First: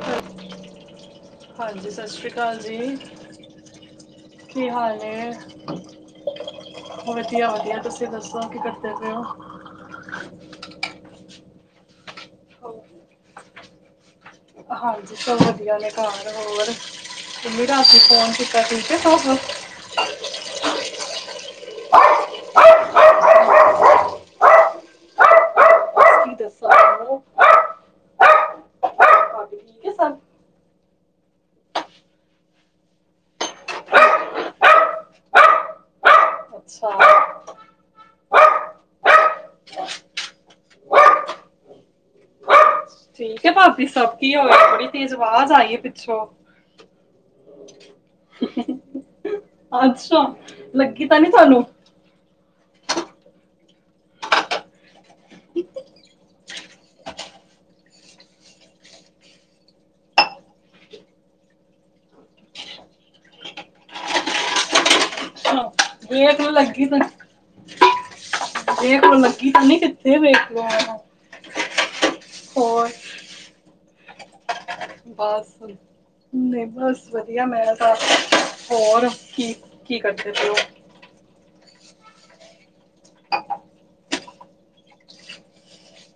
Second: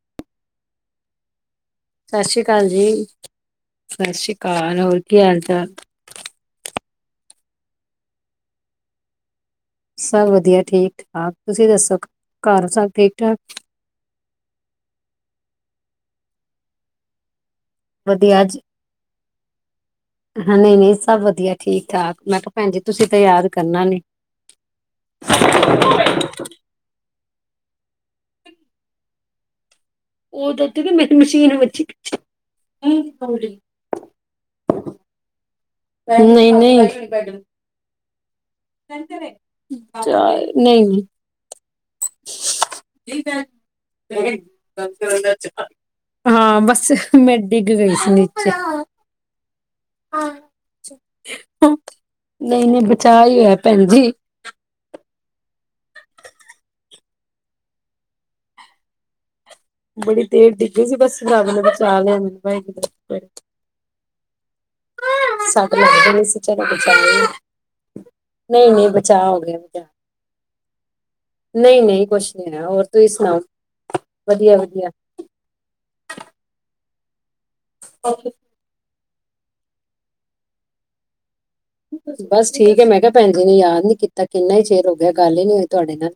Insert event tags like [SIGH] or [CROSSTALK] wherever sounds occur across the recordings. ਕੀ 'ਚ ਸਤਿ ਸ਼੍ਰੀ ਅਕਾਲ ਜੀ, ਸਤਿ ਸ਼੍ਰੀ ਕੀ ਅਕਾਲ। ਹੋਰ ਕੀ ਨੇ ਹਾਲ ਚਾਲ? ਵਧੀਆ ਵਧੀਆ, ਤੁਸੀਂ ਦੱਸੋ ਕੀ ਕਰਦੇ ਪਏ ਹੋ? ਸਭ ਵਧੀਆ, ਠੀਕ ਠਾਕ। ਤੁਸੀਂ ਦੱਸੋ ਘਰ ਸਭ ਠੀਕ ਠਾਕ? ਹਾਂਜੀ ਸਭ ਵਧੀਆ ਨੇ ਘਰ ਹੋਰ? ਤੁਸੀਂ ਰਾਤੀ ਫੋਨ ਵਧੀਆ ਕੀਤਾ ਸੀ ਠੀਕ ਹੈ ਸਾਰੇ। ਹਾਂਜੀ ਸਭ ਵਧੀਆ ਠੀਕ- ਠਾਕ ਮੈਂ ਕਿਹਾ ਭੈਣ ਜੀ ਤੁਸੀਂ ਤਾਂ ਯਾਦ ਕਰਨਾ ਨੀ। ਹ [UNINTELLIGIBLE] ਦੱਸੋ [UNINTELLIGIBLE] ਹੈ ਸਭ ਉਹ ਤਾਂ ਮੇਰੀ ਮਸ਼ੀਨ ਵਿੱਚ [UNINTELLIGIBLE] ਨਹੀਂ- ਨਹੀਂ ਅਸੀਂ ਨਹੀਂ ਅੱਛਾ ਕੱਢਣਾ। ਚਲ ਨਹੀਂ। ਠੀਕ ਹੈ ਭਾਬੀ ਸਭ ਕੀ ਹੋਇਆ ਬੜੀ ਤੇਜ਼ ਆਵਾਜ਼ ਆਈ ਹੈ ਪਿੱਛੋਂ ਹਾਂ ਬੱਸ। ਮੈਂ ਡਿੱਗ ਗਈ ਸੀ ਨੀਚੇ। ਅੱਛਾ ਲਗੀ ਤਾਂ ਨੀ ਤਹਾਨੂੰ? ਨਹੀਂ- ਨਹੀਂ ਬਚਾਅ ਹੀ ਹੋਇਆ ਭੈਣ ਜੀ। ਬੜੀ ਤੇਜ ਡਿੱਗੀ ਸੀ ਬਸ ਰੱਬ ਨੇ ਬਚਾ ਲਿਆ। ਅੱਛਾ ਸੱਟ ਲੱਗਦੇ ਨੀ ਸੀ ਵੇਖ ਲੋ ਚਲੋ ਲੱਗੀ ਤੇ ਨੀ। ਬਚਾਏ ਨਹੀਂ ਨਹੀਂ ਵੇਖ ਲਓ ਬਚਾਅ ਹੋ ਲੱਗੀ ਗਿਆ ਤੇ ਨਹੀਂ ਬਚਾਅ ਕਿਤੇ। ਨਹੀਂ- ਨਹੀਂ ਕੁਛ ਨਹੀਂ ਹੈਆ ਹੋਰ ਤੁਸੀਂ ਸੁਣਾਓ? ਵਧੀਆ- ਵਧੀਆ। ਹੋਰ ਥੋੜੀ ਨਹੀਂ ਬਸ ਵਧੀਆ ਮੈਂ ਹੋਰ ਕੀ- ਕੀ ਕਰਦੇ ਪਏ ਉਹ? ਬਸ ਠੀਕ ਹੈ ਮੈਂ ਕਿਹਾ ਭੈਣ ਜੀ ਨੇ ਯਾਦ ਨੀ ਕੀਤਾ ਕਿੰਨਾ ਹੀ ਚਿਰ ਹੋ ਗਿਆ ਗੱਲ ਹੀ ਨੀ ਹੋਈ ਤੁਹਾਡੇ ਨਾਲ।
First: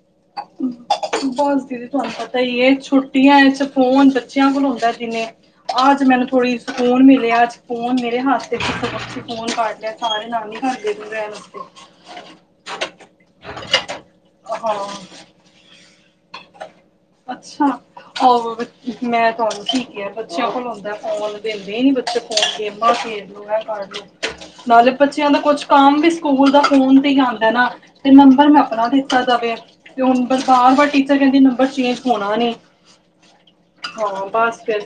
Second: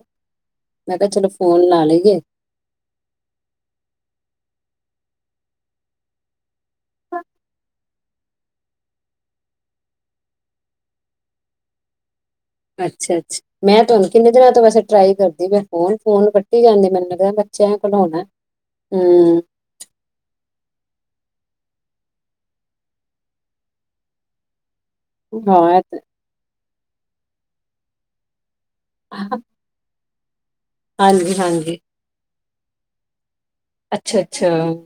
ਮੈਂ ਕਿਹਾ ਚਲੋ ਫੋਨ ਲਾ ਲਏ ਗਏ। ਤਾਂ ਇਹ ਛੁੱਟੀਆਂ ਚ ਫੋਨ ਬੱਚਿਆਂ ਕੋਲ ਹੁੰਦਾ ਜਿੰਨੇ ਹੈ, ਆਜ ਮੈਨੂੰ ਥੋੜੀ। ਫੋਨ ਮਿਲਿਆ ਅੱਜ। ਫੋਨ ਮੇਰੇ ਹੱਥੇ ਫੋਨ ਕਰ ਲਿਆ ਸਾਰੇ ਨਾਨੀ ਘਰ ਗਏ ਰਹਿਣ ਆਸਤੇ। ਅੱਛਾ- ਅੱਛਾ ਮੈਂ ਤੁਹਾਨੂੰ ਕਿੰਨੇ ਦਿਨਾਂ ਤੋਂ ਵੈਸੇ ਹਾਂ ਟਰਾਈ ਕਰਦੀ ਪਈ ਆ ਫੋਨ, ਫੋਨ ਨਹੀਂ ਲੱਗਾ। ਮੈਨੂੰ ਲੱਗਦਾ ਅੱਛਾ ਬੱਚਿਆਂ ਕੋਲ ਉਣਾ ਔਰ ਮੈਂ ਹੂੰ। ਤੁਹਾਨੂੰ ਕੀ ਬੱਚਿਆਂ ਕੋਲ ਉਂਦਾ ਫੋਨ ਦੇਂਦੇ ਹੀ ਨੀ ਬੱਚੇ ਫੋਨ ਗੇਮਾਂ ਖੇਡ ਲੈ ਇਹ ਕਰ ਲਓ। ਨਾਲੇ ਬੱਚਿਆਂ ਦਾ ਕੁਛ ਹਾਂ ਇਹ ਕੰਮ ਤੇ- ਵੀ ਸਕੂਲ ਦਾ ਫੋਨ ਤੇ ਹੀ ਆਉਂਦਾ ਨਾ ਤੇ ਨੰਬਰ ਮੈਂ ਬਣਾ ਦਿੱਤਾ ਜਾਵੇ ਤੇ ਹੁਣ ਬਾਰ- ਵਾਰ ਟੀਚਰ ਹਾਂਜੀ ਕਹਿੰਦੇ ਨੰਬਰ ਹਾਂਜੀ ਚੇਂਜ ਹੋਣਾ ਨੀ, ਅੱਛਾ ਹਾਂ ਅੱਛਾ ਬਸ ਫੇਰ।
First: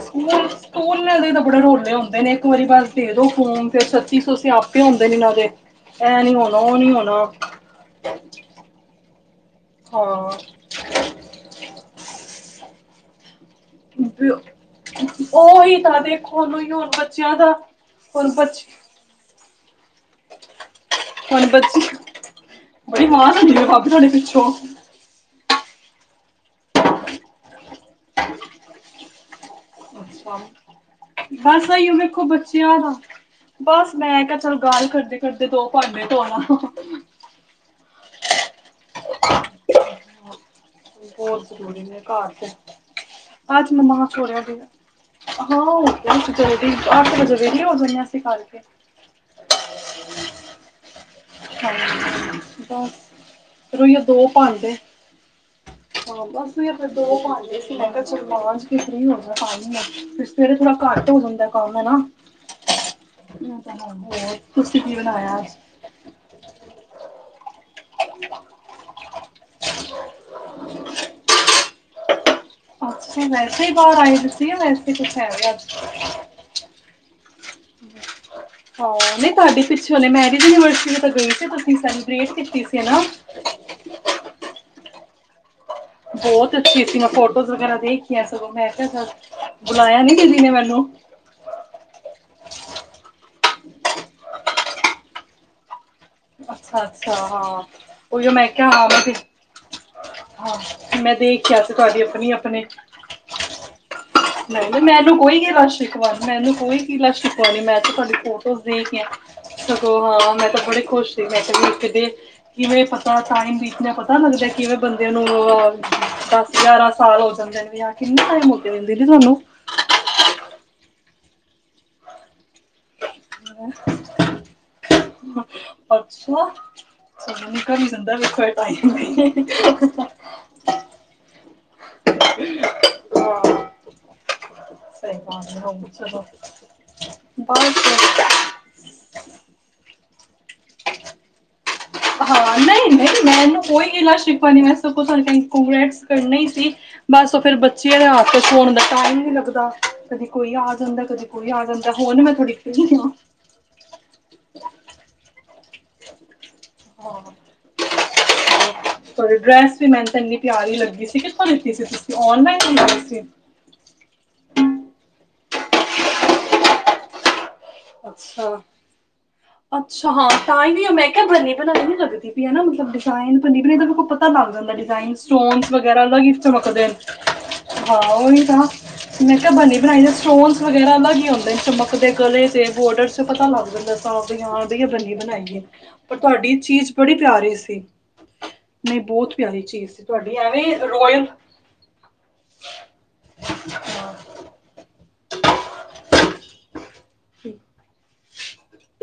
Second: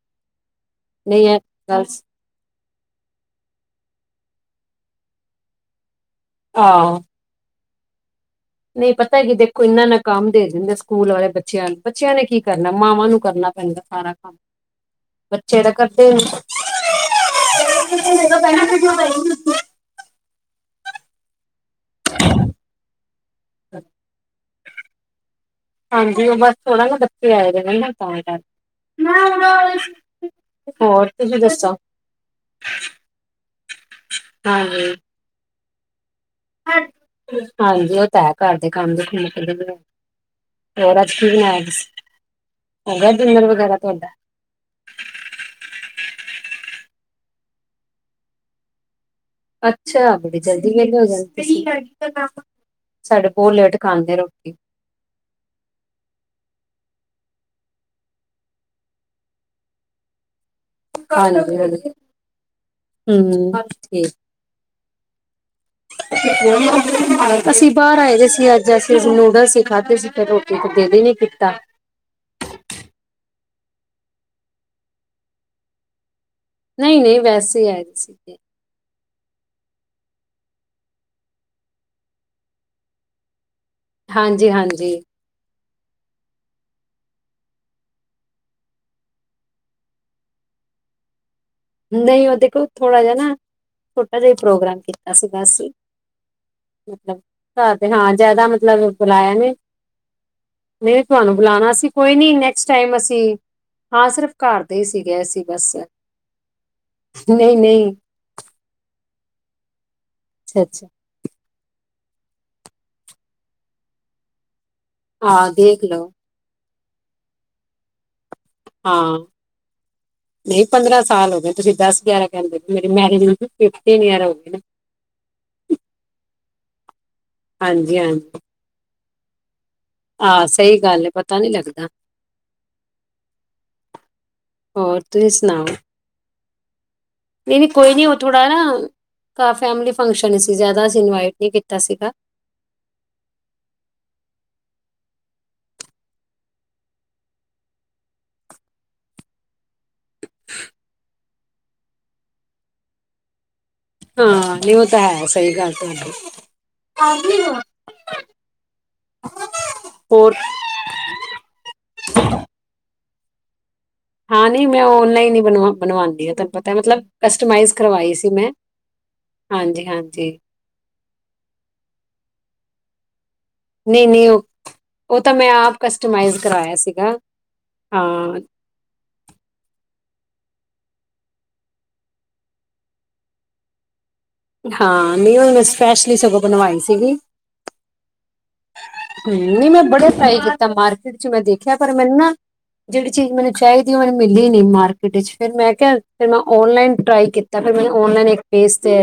ਸਕੂਲ- ਸਕੂਲ ਨਹੀਂ ਦੇ ਇਹ ਤਾਂ ਬੜੇ ਗੱਲ ਰੋਲੇ ਹੁੰਦੇ ਨੇ ਇੱਕ ਵਾਰੀ ਬਸ ਦੇ ਦੋ ਫੋਮ ਫੇਰ ਛਤੀਸ ਸੋ ਸਿਆਪੇ ਆਉਂਦੇ ਨੇ ਇਹਨਾਂ ਦੇ ਐ ਨੀ ਹੋਣਾ, ਉਹ ਨੀ ਆਹੋ ਹੋਣਾ। ਨਹੀਂ ਪਤਾ ਕਿ ਦੇਖੋ ਇਨਾਨਾ ਕੰਮ ਹਾਂ ਦੇ ਦਿੰਦੇ ਸਕੂਲ ਵਾਲੇ ਬੱਚਿਆਂ ਨੂੰ ਬੱਚਿਆਂ ਨੇ ਕੀ ਕਰਨਾ ਮਾਵਾਂ ਨੂੰ ਕਰਨਾ। ਪੈਂਦਾ ਸਾਰਾ ਕੰਮ। ਉਹੀ ਤਾਂ ਦੇਖੋ ਮੈਨੂੰ ਹੁਣ ਬੱਚਿਆਂ ਦਾ। ਹੁਣ ਜ ਬੱਚ ਪਹਿ ਪ [UNINTELLIGIBLE] ਹੁਣ ਬੱਚੀ ਬੜੀ ਮਾਂਹ ਹੁੰਦੀ ਹੈ ਭਾਬੀ ਤੁਹਾਡੇ ਪਿੱਛੋਂ। ਹਾਂਜੀ ਉਹ ਬਸ ਥੋੜਾ ਨਾ ਬੱਚੇ ਆਏ ਹੈ ਨ ਤਾਂਹੀ ਕਰ। ਬੜੀ ਸਵਾਦ ਹੈ। ਬਸ ਆਈਓ ਮੇਖੋ ਬੱਚਿਆ ਦਾ ਬਸ ਮੈਂ ਕਿਹਾ ਚੱਲ ਗੱਲ ਹਾਂਜੀ ਕਰਦੇ। ਫਿਰਦੇ ਦੋ ਭਾਂਡੇ ਧੋਣਾ। ਹਾਂਜੀ ਓ ਤਾਂ ਹੈ। ਘਰ ਦੇ ਕੰਮ ਦੇਖਨੇ ਪੇਂਦੇ ਨੇ। ਹੋਰ ਅਜ ਕੀ ਬਹੁਤ ਬਣਾਇਆ ਜ਼ਰੂਰੀ ਤੁਸੀ? ਨੇ ਹੋ ਗਯਾ ਡਿਨਰ ਵਗੈਰਾ ਤੁਹਾਡਾ? ਹੋ ਗਿਆ ਡੀਨਰ। ਹਾਂ ਹੋ ਗਿਆ ਅਜ ਜ਼ਲਦੀ। ਅੱਠ ਵਜੇ ਵੇਲੇ ਹੋ ਜਾਂਨੇ ਆਂ ਅਸੀ ਕਰਕੇ। ਅੱਛਾ ਬੜੀ ਜਲਦੀ ਵੇਲੇ ਹੋ ਜਾਂ ਹਾਂਜੀ ਬਸ ਸਾਡੇ ਬੋ ਲੇਟ ਰੋਈਏ ਖਾਂਦੇ ਦੋ ਰੋਟੀ। ਭਾਂਡੇ ਹਾਂ, ਬਸ ਸਵੇਰ ਦੇ ਦੋ ਭਾਂਡੇ ਸੀ, ਮੈਂ ਕਿਆ ਚਲ ਮਾਂਝ ਕੇ ਫ੍ਰੀ ਹੋ ਜਾਂ ਪਾਣੀ ਆ, ਫਿਰ ਸਵੇਰੇ ਥੋੜ੍ਹਾ ਘੱਟ ਹੋ ਜਾਂਦਾ ਐ ਹਾਂਜੀ ਕੰਮ ਹਾਂਜੀ ਹੈਨਾ, ਹੂੰ ਹੋਰ, ਤੁਸੀ ਕੀ ਬਣਾਇਆ ਅਜ? ਅਸੀ ਬਾਰ ਆਏ ਦੇ ਸੀ ਅੱਜ, ਅਸੀ ਰਸ ਅਸੀ ਖਾਧੇ ਸੀ, ਫੇਰ ਰੋਟੀ ਤੇ ਦਿਲ ਈ ਨੀ ਕੀਤਾ। ਅੱਛਾ, ਵੈਸੇ ਈ ਬਾਰ ਆਏਦੇ ਸੀ, ਯਾ ਵੈਸੇ ਈ ਕੁਛ ਹੈਗਾ ਅੱਜ? ਨਈ-ਨਹੀਂ, ਵੈਸੇ ਈ ਆਏ ਦ ਸੀਗੇ। ਹਾ, ਨਈ ਤੁਹਾਡੀ ਪਿੱਛੋਂ ਹੁਨੇ ਮੈਰਿਜ ਐਨੀਵਰਸਰੀ ਤਾ ਗਈ ਸੀ, ਤੁਸੀ ਸੈਲੀਬ੍ਰੇਟ ਕੀਤੀ ਸੀ ਹਨਾ? ਹਾਂਜੀ-ਹਾਂਜੀ। ਬੋਤ ਅੱਛੀ ਸੀ, ਮੈਂ ਫੋਟੋਜ਼ ਵਗੈਰਾ ਦੇਖੀਆਂ ਸਗੋਂ, 'ਮੈਂ ਕਿਹਾ ਚਲ ਬੁਲਾਇਆ ਨੀ ਕਿਸੇ ਨੇ ਮੈਨੂੰ। ਨਈਂ, ਓ ਦੇਖੋ ਥੋੜਾ ਜਾ ਨਾ, ਛੋਟਾ ਜਾ ਈ ਪ੍ਰੋਗਰਾਮ ਕੀਤਾ ਸੀਗਾ ਬਸ। ਅੱਛਾ ਅੱਛਾ ਮਤਲਬ, ਹਾਂ ਘਰ ਦੇ ਹਾਂ ਉਹੀਓ ਜਾਦਾ ਮੈਂ ਕਿਹਾ ਮਤਲਬ ਹਾਂ ਮੈਂ ਤੇ ਬੁਲਾਇਆ ਨੀ। ਹਾਂ ਨਹੀ, ਮੈਂ ਤੁਹਾਨੂੰ ਦੇਖਿਆ ਬੁਲਾਣਾ ਸੀ, ਤੁਹਾਡੀ ਕੋਈ ਆਪਣੀ ਨੀ ਨੈਕਸਟ ਟਾਈਮ ਅਸੀ, ਹਾਂ ਸਿਰਫ ਘਰ ਦੇ ਨਈ, ਹੀ ਮੈਨੂੰ ਸੀਗੇ ਕੋਈ ਅਸੀਂ ਬਸ ਗਿਲਾ-ਸ਼ਿਕਵਾ ਮੈਨੂੰ ਕੋਈ ਗਿਲਾ-ਸ਼ਿਕਵਾ ਨਹੀਂ ਨੀ, ਮੈਂ ਨਹੀਂ ਤੇ ਤੁਹਾਡੀ ਫੋਟੋਜ਼ ਦੇਖੀਆਂ, ਸਗੋਂ ਹਾਂ, ਮੈਂ ਤਾਂ ਅੱਛਾ ਬੜੇ ਅੱਛਾ ਖੁਸ਼ ਦੇਖ ਕਿਵੇਂ ਪਤਾ ਟਾਈਮ ਬੀਤ ਦੇਆਂ ਪਤਾ ਲੱਗਦਾ, ਕਿਵੇਂ ਬੰਦੇ ਨੂੰ ਹਾਂ ਅ, ਦੇਖ ਲਓ ਦਸ-ਗਿਆਰਾਂ ਸਾਲ ਹੋ ਜਾਂਦੇ ਨੇ ਵ ਕਿੰਨਾ ਟਾਈਮ ਹੋ ਗਿਆ ਦਿੰਦੀ ਨੀ ਹਾਂ, ਤੁਹਾਨੂੰ ਨਈ ਪੰਦਰਾਂ ਸਾਲ ਹੋ ਗਏ ਤੁਸੀ ਦਸ ਗਿਆਰਾਂ ਕਹਿੰਦੇ, ਮੇਰੀ ਮੈਰਿਜ ਨੂੰ ਤੇ ਫਿਫਟੀਨ ਯੀਅਰ ਹੋਗੇ ਨੇ। ਅੱਛਾ! ਸਗੋਂ ਨਿਕਲ ਈ ਹਾਂਜੀ ਜਾਂਦਾ ਵੇਖੋ ਢਾਈ ਮ੍ਹੀਨੇ ਆ ਸਹੀ ਗੱਲ ਏ, ਪਤਾ ਨੀ ਲੱਗਦਾ। ਹੋਰ, ਸਹੀ ਤੁਹੀ ਬਾਤ ਸੁਣਾਓ? ਹੈ ਚਲੋ ਨਈ-ਨਈ, ਕੋਈ ਨੀ ਬਸ ਓ ਥੋੜਾ ਨਾ, ਕਾ ਫੈਮਿਲੀ ਫੰਕਸ਼ਨ ਸੀ, ਜਾਦਾ ਅਸੀ ਇਨਵਾਈਟ ਨੀ ਕੀਤਾ ਸੀਗਾ। ਹਾਂ, ਨਈ-ਨਈ ਮੈਂਨੂੰ ਕੋਈ ਗਿਲਾ ਸ਼ਿਕਵਾ ਨੀ, ਮੈਂ ਸਗੋਂ ਤਾਨੂੰ ਕੋੰਗ੍ਰੈਟਸ ਕਰਨਾ ਈ ਸੀ। ਬਸ ਓ ਫੇਰ ਬੱਚੇਆਂ ਦੇ ਹੱਥ'ਚ ਫੋਣ ਹੁੰਦਾ, ਟਾਈਮ ਨੀ ਲੱਗਦਾ। ਕਦੀ ਕੋਈ ਆ ਜਾਂਦਾ, ਕਦੀ ਕੋਈ ਆ ਜਾਂਦਾ, ਹੋਣ ਮੈਂ ਥੋੜੀ ਫ੍ਰੀ ਆਂ। ਹਾਂ, ਨਈ ਓ ਤਾਂ ਹੈ, ਸਹੀ ਗੱਲ ਤੁਹਾਡੀ। ਤੁਹਾਡੀ ਡਰੈਸ ਵੀ ਮੈਨੂੰ ਤ ਹੋਰ ਏਨੀ ਪਿਆਰੀ ਲੱਗੀ ਸੀ, ਕਿੱਥੋਂ ਲਿੱਤੀ ਸੀ ਤੁਸੀ ਔਨਲਾਈਨ ਲਿੱਤੀ ਸੀ? ਹਾਂ, ਨਈ, ਮੈਂ ਔਨਲਾਈਨ ਈ ਬਣਵਾ ਬਣਵਾਨੀ ਤੈਨ ਪਤਾ ਮਤਲਬ ਕਸਟਮਾਈਜ਼ ਕਰਵਾਈ ਸੀ ਮੈਂ, ਅੱਛਾ ਹਾਂਜੀ-ਹਾਂਜੀ। ਤਾਂਈ ਵੀ ''ਮੈਂ ਕਿਹਾ ਬਨੀ-ਬਣਾਈ ਨੀ ਲਗਦੀ ਪਈ ਆ, ਹੈਨਾ ਮਤਲਬ ਡਿ ਤਾਂਈ ਨੀ ਦੇਖੋ ਨਹੀਂ ਨਹੀਂ ਪਤਾ ਉਹ ਲੱਗ ਜਾਂਦਾ, ਡਿਜਾਈਨ ਉਹ ਤਾਂ ਮੈਂ ਸਟੋਨ ਆਪ ਵਗੈਰਾ ਅਲਗ ਈ ਕਸਟਮਾਈਜ਼ ਕਰਵਾਇਆ ਚਮਕਦੇਨ। ਸੀਗਾ ਹਾਂ, ਓਹੀ ਤਾਂ। ''ਮੈਂ ਕਿਹਾ ਬਣੀ-ਬਣਾਈ ਦਾ ਸਟੋਨਸ ਵਗੈਰਾ ਅਲੱਗ ਈ ਹੁੰਦੇਨ, ਚਮਕ ਦੇ ਗਲੇ ਤੇ। ਬੋਰਡਰਸ'ਚ ਪਤਾ ਲੱਗ ਜਾਂਦਾ। ਹਾਂ, ਬਈ ਹਾਂ ਐ ਨਹੀਂ ਬਨੀ-ਬਨਾਈ ਉਹ ਏ, ਮੈਂ ਪਰ ਸਪੈਸ਼ਲੀ ਸਗੋਂ ਤੁਹਾਡੀ ਬਣਵਾਈ ਚੀਜ਼ ਬੜੀ ਪਿਆਰੀ ਸੀ। ਨਹੀਂ ਹੂੰ, ਬਹੁਤ ਪਿਆਰੀ ਨਈ 'ਮੈਂ ਚੀਜ਼ ਸੀ ਬੜੇ ਤੁਹਾਡੀ ਟਰਾਈ ਕੀਤਾ ਐਵੇਂ ਮਾਰਕੀਟ'ਚ ਰੋਇਲ ''ਮੈਂ ਦੇਖਿਆ ਪਰ ਮੈਨੁ ਨਾ ਜੇੜੀ ਚੀਜ਼ ਮੈਨੂੰ ਚਾਹੀਦੀ ਏ, ਓ ਅੱਛਾ ਮਿਲੀ ਨੀ ਮਾਰਕੀਟ ਇਚ, ਫੇਰ ਮੈਂ ਕਿਹਾ ਫੇਰ ਮੈਂ ਔਨਲਾਈਨ ਟਰਾਈ ਕੀਤਾ, ਫੇਰ ਮੈ ਔਨਲਾਈਨ ਪੇਜ ਤੇ,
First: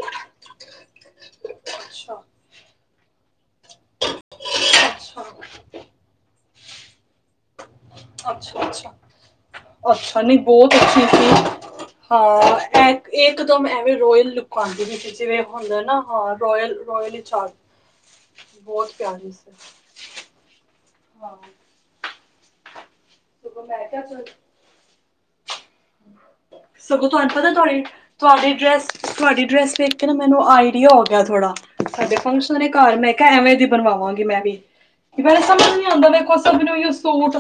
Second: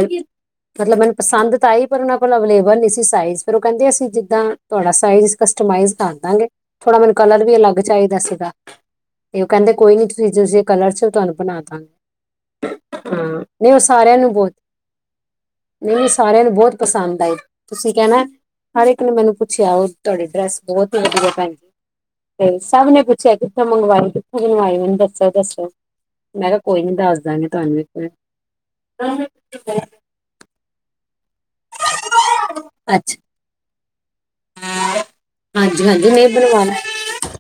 ਮਤਲਬ ਮੈਨੂੰ ਪਸੰਦ ਤਾਂ ਆਈ ਪਰ ਓਨਾਂ ਅੱਛਾ ਕੋਲ ਅਵੇਲੇਬਲ ਨੀ ਸੀ ਸਾਈਜ਼। ਫਿਰ ਓ ਕਹਿੰਦੇ ਅਸੀ ਜਿੱਦਾਂ, ਤੁਹਾਡਾ ਸਾਈਜ਼ ਕਸਟਮਾਈਜ਼ ਕਰ ਦਾਂਗੇ। ਥੋੜਾ ਮੈਨੂੰ ਕਲਰ ਵੀ ਅਲੱਗ ਚਾਹੀਦਾ ਸੀਗਾ। ਅੱਛਾ ਅੱਛਾ ਤੇ ਓ ਕਹਿੰਦੇ ਕੋਈ ਨੀ, ਅੱਛਾ ਤੁਸੀ ਨਹੀਂ ਜਿਸੇ ਬਹੁਤ ਕਲਰ'ਚ ਅੱਛੀ ਤੁਹਾਨੂੰ ਬਣਾ ਦਾਂਗੇ। ਸੀ ਹਾਂ, ਇਹ ਹਾਂ ਇੱਕ ਦਮ ਨਹੀਂ ਉਹ ਐਵੇਂ ਸਾਰਿਆਂ ਨੂੰ ਰੋਇਲ ਬਹੁਤ ਲੁਕ ਆਂਦੀ ਜਿਵੇਂ, ਹੁੰਦਾ ਨਾ ਹਾਂ ਰੋਇਲ-ਰੋਇਲ। ਹੁੰਦਾ ਹੈ, ਤੁਸੀਂ ਕਹਿਣਾ ਬਹੁਤ ਪਿਆਰੀ ਸੀ। ਤੇ ਆਓ ਤੁਹਾਡੇ ਡਰੈਸ ਬਹੁਤ ਵਧੀਆ ਹਾਂ ਪਾਈ। ਤੇ ਸਭ ਨੇ ਪੁੱਛਿਆ ਕਿੱਥੇ ਸਗੋਂ ਮੈਂ ਕਿਹਾ ਮੰਗਵਾਈ- ਚਲ ਕਿੱਥੇ ਮੰਗਵਾਈ ਮੈਨੂੰ ਦੱਸੋ-ਦੱਸੋ। ਸਗੋਂ ਤੁਹਾਨੂੰ ਪਤਾ ਇੱਕ ਤੁਹਾਡੀ-ਤੁਹਾਡੀ ਡਰੈਸ, ਤੁਹਾਡੀ ਡਰੈਸ ਵੇਖ ਵਾਰ। ਵੇਖ ਕੇ ਨਾ ਮੈਨੂੰ ਆਈਡੀਆ ਹੋ ਗਿਆ ਥੋੜਾ, ਸਾਡੇ ਫੰਕਸ਼ਨ ਨੇ ਘਰ ਮੈਂ ਅੱਛਾ ਕਿਹਾ ਐਵੇਂ ਦੀ ਬਣਵਾਵਾਂਗੀ ਮੈਂ। ਸਮਂਝ ਨਹੀਂ ਹਾਂਜੀ ਆਉਂਦਾ ਹਾਂਜੀ ਵੇਖੋ ਸਭ ਬਣਵਾਣਾ ਨੂੰ ਸੂਟ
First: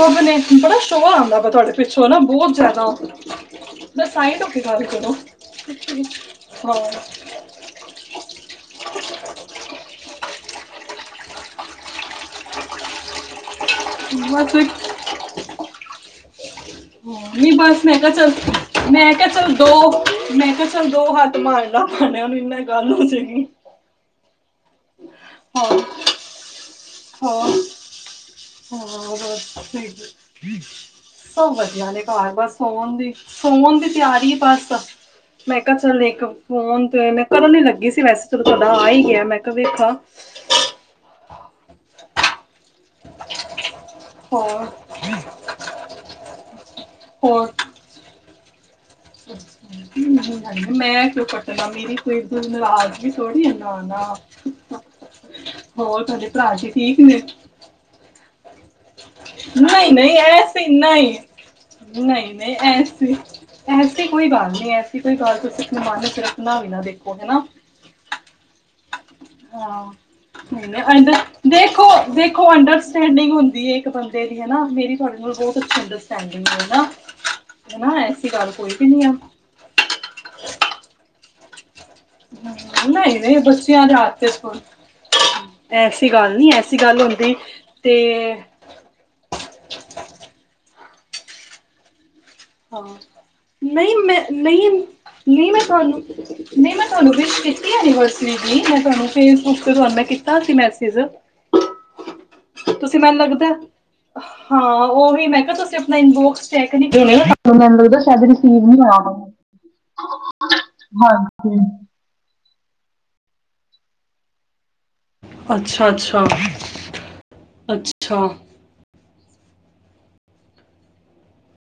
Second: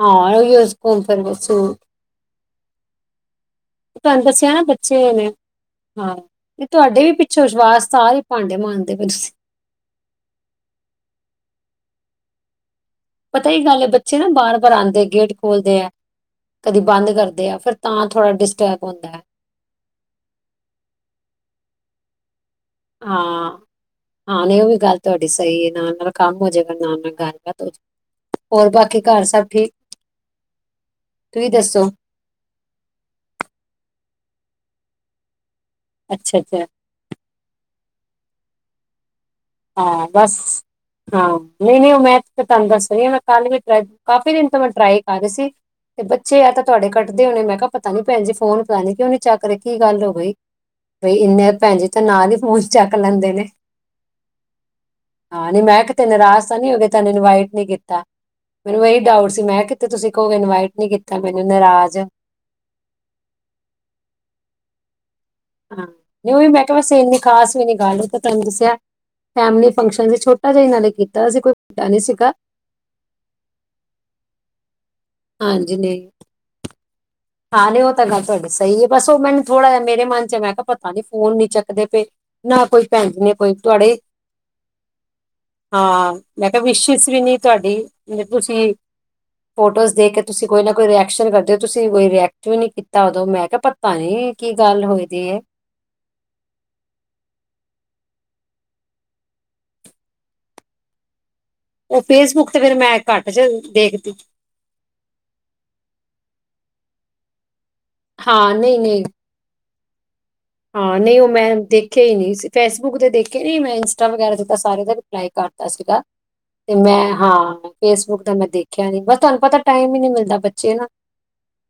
ਹਾਂ ਨੇ ਉਹੀ ਬੜਾ ਸ਼ੋਰ ਕੋਮ ਫਿਰ ਉਹ ਆਉਂਦਾ ਵਾ ਤੁਹਾਡੇ ਸੂਟ ਪਿੱਛੋਂ ਨਾ ਬਹੁਤ ਜਿਆਦਾ। ਜਰਾ ਤੁਹਾਨੂੰ ਸਾਇਢ ਦੱਸਿਆ ਹੋਕੇ ਨਾ ਗਲ ਬੱਚੇ ਕਰੋ ਨੇ ਹਾਂ। ਜੋਸ਼ਵਾਸ ਸਾਰੇ ਭਾਂਡੇ ਮਾਂਝਦੇ ਪਏ ਸੀਂ। ਪਤਾ ਕੀ ਗੱਲ ਹੈ ਬੱਚੇ ਨਾ ਬਸ ਇੱਕ ਬਾਰ-ਬਾਰ ਆਉਂਦੇ ਗੇਟ ਖੋਲਦੇ ਆ। ਕਦੀ ਬੰਦ ਕਰਦੇ ਨਹੀਂ ਆ ਫਿਰ ਬਸ ਮੈਂ ਤਾਂ ਕਿਹਾ ਚੱਲ ਥੋੜਾ ਡਿਸਟਰਬ ਹੁੰਦਾ ਮੈਂ ਹੈ। ਕਿਹਾ ਚੱਲ ਦੋ ਮੈਂ ਕਿਹਾ ਚਲ ਦੋ ਹੱਥ ਮਾਰ ਮਾਰਲੋ। ਹਾਂ-ਹਾਂ, ਉਹ ਵੀ ਗੱਲ ਤੁਹਾਡੀ ਸਹੀ ਹਾਂ ਹੈ ਨਾ ਕੰਮ ਹੋ ਜਾਏਗਾ ਨਾਲ-ਨਾਲ ਹਾਂ ਗਲ ਬਾਤ ਹੋ ਜਾਏਗੀ। ਹੋਰ ਹਾਂ, ਬਾਕੀ ਘਰ ਸਭ ਠੀਕ ਬਸ ਤੁਸੀਂ ਸਬ ਦੱਸੋ ਵਧੀਆ ਨੇ। ਬਾਰ-ਬਾਰ ਸੋਣ ਦੀ ਸੋਣ ਦੀ ਤਿਆਰੀ ਏ ਬਸ ਮੈਂ ਕਿਹਾ ਚੱਲ ਇੱਕ ਅੱਛਾ ਅੱਛਾ ਫੋਨ ਤੇ ਮੈਂ ਕਰਨ ਹੀ ਲੱਗੀ ਸੀ ਵੈਸੇ ਤੇ ਤੁਹਾਡਾ ਆ ਹੀ ਗਿਆ ਮੈਂ, ਕਿਹਾ ਵੇਖਾਂ ਹਾਂ, ਬਸ ਹਾਂ ਨਹੀਂ-ਨਹੀਂ ਉਹ ਮੈਂ ਤੁਹਾਨੂੰ ਦੱਸ ਮੈਂ ਕੱਲ ਵੀ ਟਰਾਈ, ਕਾਫੀ ਦਿਨ ਤੋਂ ਹੋਰ ਮੈਂ ਟਰਾਈ ਕਰ ਰਹੀ ਸੀ, ਤੇ ਬੱਚੇ ਆ ਤਾਂ ਤੁਹਾਡੇ ਕੱਟਦੇ ਹੋਣੇ ਹੋਰ ਮੈਂ ਕਿਹਾ ਪਤਾ ਨੀ ਭੈਣਜੀ ਫੋਨ ਪਤਾ ਨੀ, ਕਿਉਂ ਨੀ ਚੱਕ ਰਹੇ ਕੀ ਗੱਲ ਹੋ ਗਈ? ਮੈਂ ਬਈ ਕਿਉਂ ਇੰਨੇ ਤੇ ਕੱਟਣਾ ਭੈਣਜੀ ਤਾਂ ਨਾਲ ਹੀ ਫੋਨ ਚੱਕ ਲੈਂਦੇ ਨੇ। ਨਾ-ਨਾ। ਹਾਂ, ਨੀ ਮੈਂ ਕਿਤੇ ਨਰਾਜ਼ ਤਾਂ ਨੀ ਹੋ ਗਏ ਤੈਨੂੰ ਇਨਵਾਈਟ ਨਹੀਂ ਕੀਤਾ। ਮੈਨੂੰ ਇਹੀ ਡਾਊਟ ਸੀ, ਮੈਂ ਕਿਤੇ ਨਹੀਂ ਤੁਸੀਂ ਨਹੀਂ ਕਹੋਗੇ ਐਸੀ ਇਨਵਾਈਟ ਨਹੀਂ ਕੀਤਾ ਮੈਨੂੰ ਨਾਰਾਜ਼ ਹਾ। ਨਹੀਂ ਨਹੀਂ ਐਸੀ ਐਸੀ ਕੋਈ ਬਾਤ ਨਹੀਂ ਐਸੀ ਕੋਈ ਗੱਲ ਆਪਣੇ ਹਾਂ, ਮਨ ਚ ਨਹੀਂ ਉਹ ਵੀ ਰੱਖਣਾ ਮੈਂ ਕਿਹਾ ਨਾ ਬਸੇ ਦੇਖੋ ਇੰਨੀ ਹੈਨਾ ਖਾਸ ਵੀ ਨੀ ਗੱਲ ਤੇ ਤੂਹਾਨੂੰ ਦੱਸਿਆ। ਫੈਮਿਲੀ ਹਾਂ, ਫੰਕਸ਼ਨ ਸੀ ਛੋਟਾ ਜਿਹਾ ਹੀ ਨਾਲੇ ਅੰਡ ਕੀਤਾ ਸੀ ਕੋਈ ਵੱਡਾ ਨਹੀਂ ਸੀਗਾ ਦੇਖੋ-ਦੇਖੋ ਅੰਡਰ ਸਟੈਡਿੰਗ ਹੁੰਦੀ ਹੈ ਇੱਕ ਬੰਦੇ ਦੀ ਹੈਨਾ, ਮੇਰੀ ਤੁਹਾਡੇ ਨਾਲ ਬਹੁਤ ਹਾਂਜੀ ਅੱਛੀ ਨਹੀਂ ਅੰਡਰਸਟੈਂਡਿੰਗ ਹੈ ਹੈਨਾ। ਹਾਂ, ਨਹੀਂ ਉਹ ਤਾਂ ਗੱਲ ਤੁਹਾਡੀ ਸਹੀ ਹੈ ਬਸ ਉਹ ਮੈਨੂੰ ਥੋੜਾ ਜਿਹਾ ਮੇਰੇ ਮਨ ਚੱ ਮੈਂ ਕਿਹਾ ਪਤਾ ਨੀ ਫੋਨ ਨੀ ਚੱਕਦੇ ਪਏ। ਨਾ ਕੋਈ ਬੈਕ ਨਹੀਂ ਨੇ ਨਹੀਂ ਕੋਈ ਬੱਚਿਆਂ ਦੇ ਤੁਹਾਡੇ ਹੱਥ ਤੇ ਸਕੂਲ ਐਸੀ ਹਾਂ, ਗੱਲ ਮੈਂ ਨਹੀਂ ਕਿਹਾ ਐਸੀ ਗੱਲ ਵਿਸ਼ਿਸ ਵੀ ਹੁੰਦੀ ਨਹੀਂ ਤੁਹਾਡੀ ਤੇ ਤੁਸੀਂ ਫੋਟੋਜ਼ ਦੇਖ ਕੇ ਤੁਸੀਂ ਕੋਈ ਨਾ ਕੋਈ ਰਿਐਕਸ਼ਨ ਕਰਦੇ ਹੋ ਤੁਸੀਂ ਕੋਈ ਰਿਐਕ ਕਧੌ ਨੀ ਹਾਂ ਕੀਤਾ ਉਦੋਂ, ਮੈਂ ਕਿਹਾ ਪਤਾ ਨਹੀਂ ਮੈਂ ਨੀ ਕੀ ਨਹੀਂ ਗੱਲ ਹੋਈ ਦੀ ਹੈ? ਨਹੀਂ ਮੈਂ ਤੁਹਾਨੂੰ ਕੀਤੀ ਸੀ। ਨਹੀਂ, ਮੈਂ ਤੁਹਾਨੂੰ ਵਿਸ਼ਹ ਕੀਤੀ ਐਨਵਰਸਰੀ ਦੀ ਮੈਂ ਤੁਹਾਨੂੰ ਫੇਸਬੁੱਕ ਤੇ ਤੁਹਾਨੂੰ ਮੈਂ ਕੀਤਾ ਸੀ ਮੈਸੇਜ। ਉਹ ਫੇਸਬੁੱਕ ਤੇ ਫਿਰ ਮੈਂ ਤੁਸੀਂ ਮੈਨੂੰ ਘੱਟ ਲੱਗਦਾ ਚ ਦੇਖਦੀ ਹਾਂ, ਉਹੀ ਮੈਂ ਕਿਹਾ ਤੁਸੀਂ ਆਪਣਾ ਇਨਬੋਕਸ ਚੈੱਕ ਨਹੀਂ ਕਰਦੇ ਮੈਨੂੰ ਲੱਗਦਾ ਸ਼ਾਇਦ ਰਸੀਵ ਨਹੀਂ ਆਂਦਾਂ। ਹ [UNINTELLIGIBLE] ਹਾਂ, ਨਹੀਂ ਉਹ ਮੈਂ ਦੇਖਿਆ ਹੀ ਨਹੀਂ ਫੇਸਬੁੱਕ ਤੇ ਦੇਖੇ ਨੀ ਮੈਂ ਇੰਸਟਾ ਵਗੈਰਾ ਤੇ ਸਾਰੇ ਦੇਖਦੀ ਲਾਈਕ ਕਰਤਾ ਅੱਛਾ ਸੀਗਾ ਅੱਛਾ ਤੇ ਮੈਂ ਹਾਂ ਅੱਛਾ ਫੇਸਬੁੱਕ ਤੇ ਮੈਂ ਦੇਖ ਦੇਖਿਆ ਨੀ ਬਸ ਤੁਹਾਨੂੰ ਪਤਾ ਟਾਈਮ ਹੀ ਨੀ ਮਿਲਦਾ ਬੱਚੇ ਨਾ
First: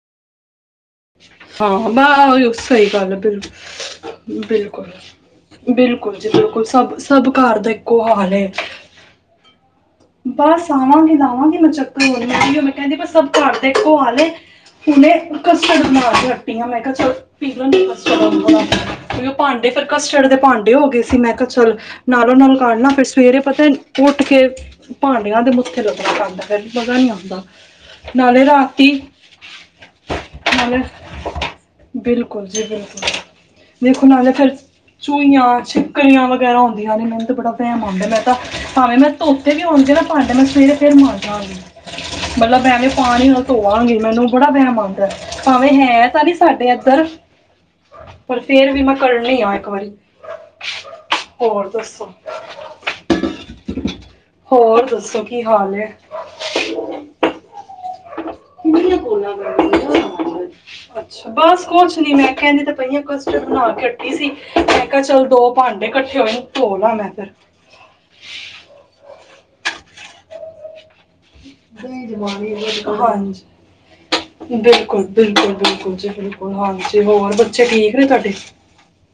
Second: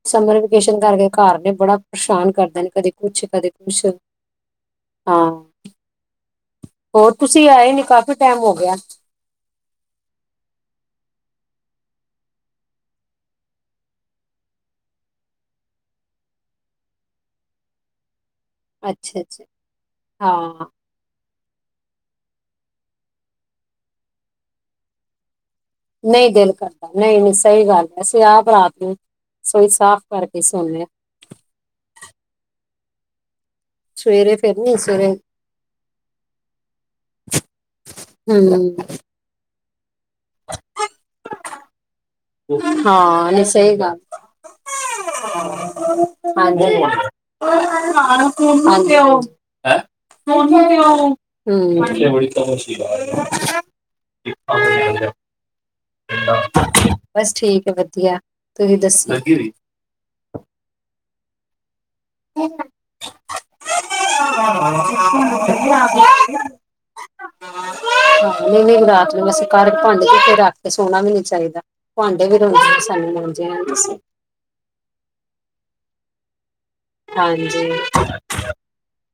ਸਮਰ ਵਿਕੇਸ਼ਨ ਕਰਕੇ ਘਰ ਨੇ, ਬੜਾ ਹਾਂ ਪਰੇਸ਼ਾਨ ਕਰਦੇ ਨੇ ਕਦੇ ਕੁੱਛ- ਕਦੇ ਕੁੱਛ ਬਿਲਕੁੱਲ। ਬਿਲਕੁਲ ਜੀ ਬਿਲਕੁਲ, ਸਭ ਹੋਰ ਸਭ ਤੁਸੀਂ ਘਰ ਦਾ ਆਏ ਨੀ ਇੱਕੋ ਕਾਫੀ ਹਾਲ ਟਾਈਮ ਐ। ਹੋ ਗਿਆ ਬਸ ਆਵਾਂਗੀ ਲਾਂਵਾਂਗੀ ਮੈਂ ਚੱਕਰ ਹੋਰ [UNINTELLIGIBLE] ਉਹ ਮੈਂ ਕਹਿੰਦੀ ਬਹ ਸਭ ਘਰ ਦੇ ਇਕੋ ਹਾਲ ਐ। ਹੁਨੇ ਕਸਟਡ ਬਣਾ ਕੇ ਹੱਟੀ ਆਂ ਮੈਂ ਕਿਹਾ ਚਲ ਪੀ ਲੇਣਗੇ ਕਸਟਡ [UNINTELLIGIBLE] ਅੱਛਾ [UNINTELLIGIBLE] ਉਹ ਅੱਛਾ ਭਾਂਡੇ ਫਿਰ ਕਸਟਡ ਦੇ ਹਾਂ ਭਾਂਡੇ ਹੋ ਗਏ ਸੀ ਮੈਂ ਕਿਹਾ ਚਲ ਨਾਲੋਂ ਨਾਲ ਕੱਢ ਲਾਂ ਫਿਰ ਸਵੇਰੇ ਪਤਾ ਉੱਠ ਕੇ ਭਾਂਡਿਆਂ ਦੇ ਮੁਂਹ ਨਈਂ ਦਿਲ ਕਰਦਾ ਨਈਂ ਨੀਂ ਸਹੀ ਗੱਲ ਐ ਅਸੀਂ ਨਾਲੇ ਆਪ ਰਾਤ ਰਾਤੀ ਨੂੰ ਸੋਈ ਸਾਫ਼ ਕਰਕੇ ਈ ਸੋਣੇ ਨਾਲੇ ਆਂ। ਬਿਲਕੁਲ ਜੀ ਬਿਲਕੁਲ, ਦੇਖੁ ਨਾਲੇ ਸਵੇਰੇ ਫਿਰ ਨੀ ਸਵੇਰੇ ਚੂਈਆਂ ਛਿਪਕਲੀਆਂ ਵਗੈਰਾ ਹੁੰਦੀਆਂ ਨੇ ਮੈਨੂੰ ਤਾਂ ਬੜਾ ਵੈਮ ਆਂਦਾ ਮੈਂ ਤਾਂ ਹਮ ਭਾਵੇਂ ਮੈਂ ਧੋਤੇ ਵੀ ਹੋਣਗੇ ਨਾ ਭਾਂਡੇ ਮੈਂ ਸਵੇਰੇ ਫਿਰ ਮਾਜਾਂਗੀ। ਮਤਲਬ ਐੈਂਵੇਂ ਪਾਣੀ ਹਾਂ ਨਾਲ ਨਹੀਂ ਸਹੀ ਧੋਵਾਂਗੀ ਗੱਲ ਮੈਨੂੰ ਬੜਾ ਵਹਿਮ ਆਂਦ [UNINTELLIGIBLE] ਹਾਂਜੀ। ਕਲ ਲਾਣਾ ਪਰ ਫੁਨ ਫਿਰ ਵੀ ਨੂੰ ਮੈਂ ਤੇ ਉਹ ਕਰਨੀ ਆ ਹਾਂਜੀ। ਇੱਕ ਹੈਂ? ਵਾਰੀ ਹਂ ਹੋਰ ਦੱਸੋ [INAUDIBLE] ਹੋਰ ਦੱਸੋ ਕੀ ਹਾਲ ਐ? ਬਸ ਠੀਕ ਐ ਵਧੀਆ, ਤੁਹੀਂ ਕਿੰਨੀਆਂ ਦੱਸੋ? ਕੋਲਾਂ ਅੱਛਾ, ਬਸ। ਕੁਛ ਨੀ ਮੈਂ ਕਹਿੰਦੀ ਤਾਂ ਪਈ ਆਂ ਕਸਟਡ ਬਣਾ ਕੇ ਹਟੀ ਸੀ ਮੈਂ ਕਿਹਾ ਚੱਲ ਦੋ ਭਾਂਡੇ ਇਕੱਠੇ ਹੋਏ ਨੇ ਧੋਲਾਂ ਮੈਂ ਫੇਰ ਆਹੋ ਨਈਂ ਨਈਂ ਰਾਤ ਨੂੰ ਵਸ ਕਰਟ ਭਾਂਡ [UNINTELLIGIBLE] ਤੇ ਸੋਣਾ ਵੀ ਨੀ ਚਾਈਦਾ, ਨਹੀਂ ਭਾਂਡੇ ਵੀ ਜਮਾਨੀ ਰੋਂਦੇ ਬਹੁਤ ਸਾਨੂੰ ਹਾਂਜੀ ਮਾਂਜਿਆ ਨੀਂ। ਬਿਲਕੁਲ ਬਿਲਕੁਲ ਬਿਲਕੁਲ ਜੀ, ਬਿਲਕੁਲ ਹਾਂਜੀ। ਹੋਰ ਬੱਚੇ ਹਾਂਜੀ ਠੀਕ ਨੇ ਤੁਹਾਡੇ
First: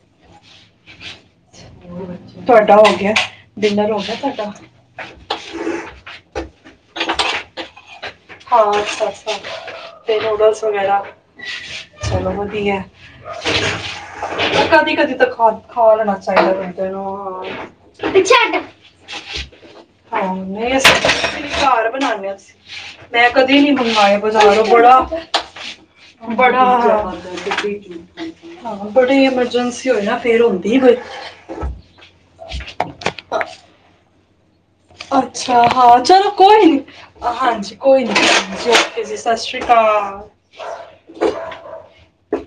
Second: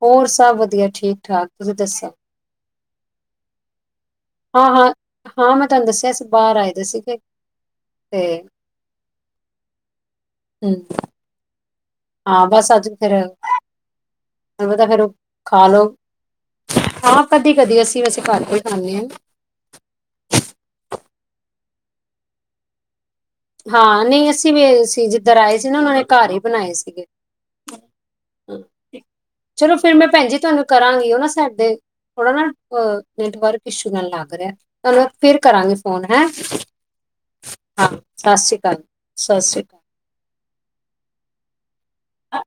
ਹੋਰ ਸਭ ਵਧੀਆ, ਠੀਕ-ਠਾਕ ਤੁਸੀਂ ਹੋਰ ਦੱਸੋ? ਬੱਚੇ ਤੁਹਾਡਾ ਹੋ ਗਿਆ, ਡਿਨਰ ਹੋ ਗਿਆ ਤੁਹਾਡਾ। ਹਾਂ ਹਾਂ, ਹਾਂ ਮੈਂ ਤੁਹਾਨੂੰ ਦੱਸਿਆ ਸੀ ਬਾਹਰ ਆਏ ਦੇ ਸੀਗੇ ਤੇ ਹਾਂ ਅੱਛਾ [UNINTELLIGIBLE] ਸ ਹਮ ਵਗੈਰਾ ਚਲੋ ਹਾਂ ਬਸ ਵਧੀਆ, ਅੱਜ ਫੇਰ ਤੁਹਾਨੂੰ ਪਤਾ ਫੇਰ ਕਦੀ-ਕਦੀ ਤਾਂ ਹਰ ਖਾ ਲਓ ਲੈਣਾ ਚਾਈਦਾ ਹਾਂ ਵੇ। ਕਦੀ ਕਦੀ ਅਸੀਂ [UNINTELLIGIBLE] ਵੈਸੇ ਪਿੱਛੇ ਘਰ ਤੋਂ ਹੀ ਖਾਂਦੇ ਹੱਟ। [INAUDIBLE] ਹਾਂ ਨਈਂ ਅਸੀਂ ਤੇ ਘਰ ਬਣਾਣੇ ਅਸੀਂ। ਮੈਂ ਕਦੀ ਨਹੀਂ ਹਾਂ ਮੰਗਾਏ ਨਈਂ ਅਸੀਂ ਵੀ ਬਾਜ਼ਾਰੋਂ ਬੜਾ ਸੀ ਜਿੱਧਰ ਆਏ ਸੀ ਨਾ, ਉਹਨਾਂ ਨੇ ਘਰ ਈ ਬੜਾ ਬਣਾਏ ਸੀਗੇ। ਹਾਂ ਬੜੀ ਚਲੋ ਐਮਰਜੈਂਸੀ ਫਿਰ ਹੋਏ ਮੈਂ ਨਾ ਭੈਣ ਜੀ ਫੇਰ ਤੁਹਾਨੂੰ ਹੁੰਦੀ ਕੋਈ ਕਰਾਂਗੀ ਉਹ ਨਾ ਸਾਡੇ ਥੋੜਾ ਨਾਲ ਅਹ [UNINTELLIGIBLE] ਵਾਰ ਕਿਸ਼ੂ ਨਾਲ ਲੱਗ ਰਿਹਾ। ਤੁਹਾਨੂੰ ਮੈਂ ਫਿਰ ਅੱਛਾ ਕਰਾਂਗੀ ਹਾਂ ਫੋਨ, ਹੈਂ! ਚਲੋ ਕੋਈ ਨਹੀਂ ਹਾਂਜੀ ਹਾਂ। ਕੋਈ ਸਤਿ ਸ਼੍ਰੀ ਨਹੀਂ ਜੀ ਅਕਾਲ, ਓਕੇ ਜੀ ਸਤਿ ਸ਼੍ਰੀ ਅਕਾਲ ਆ ਅ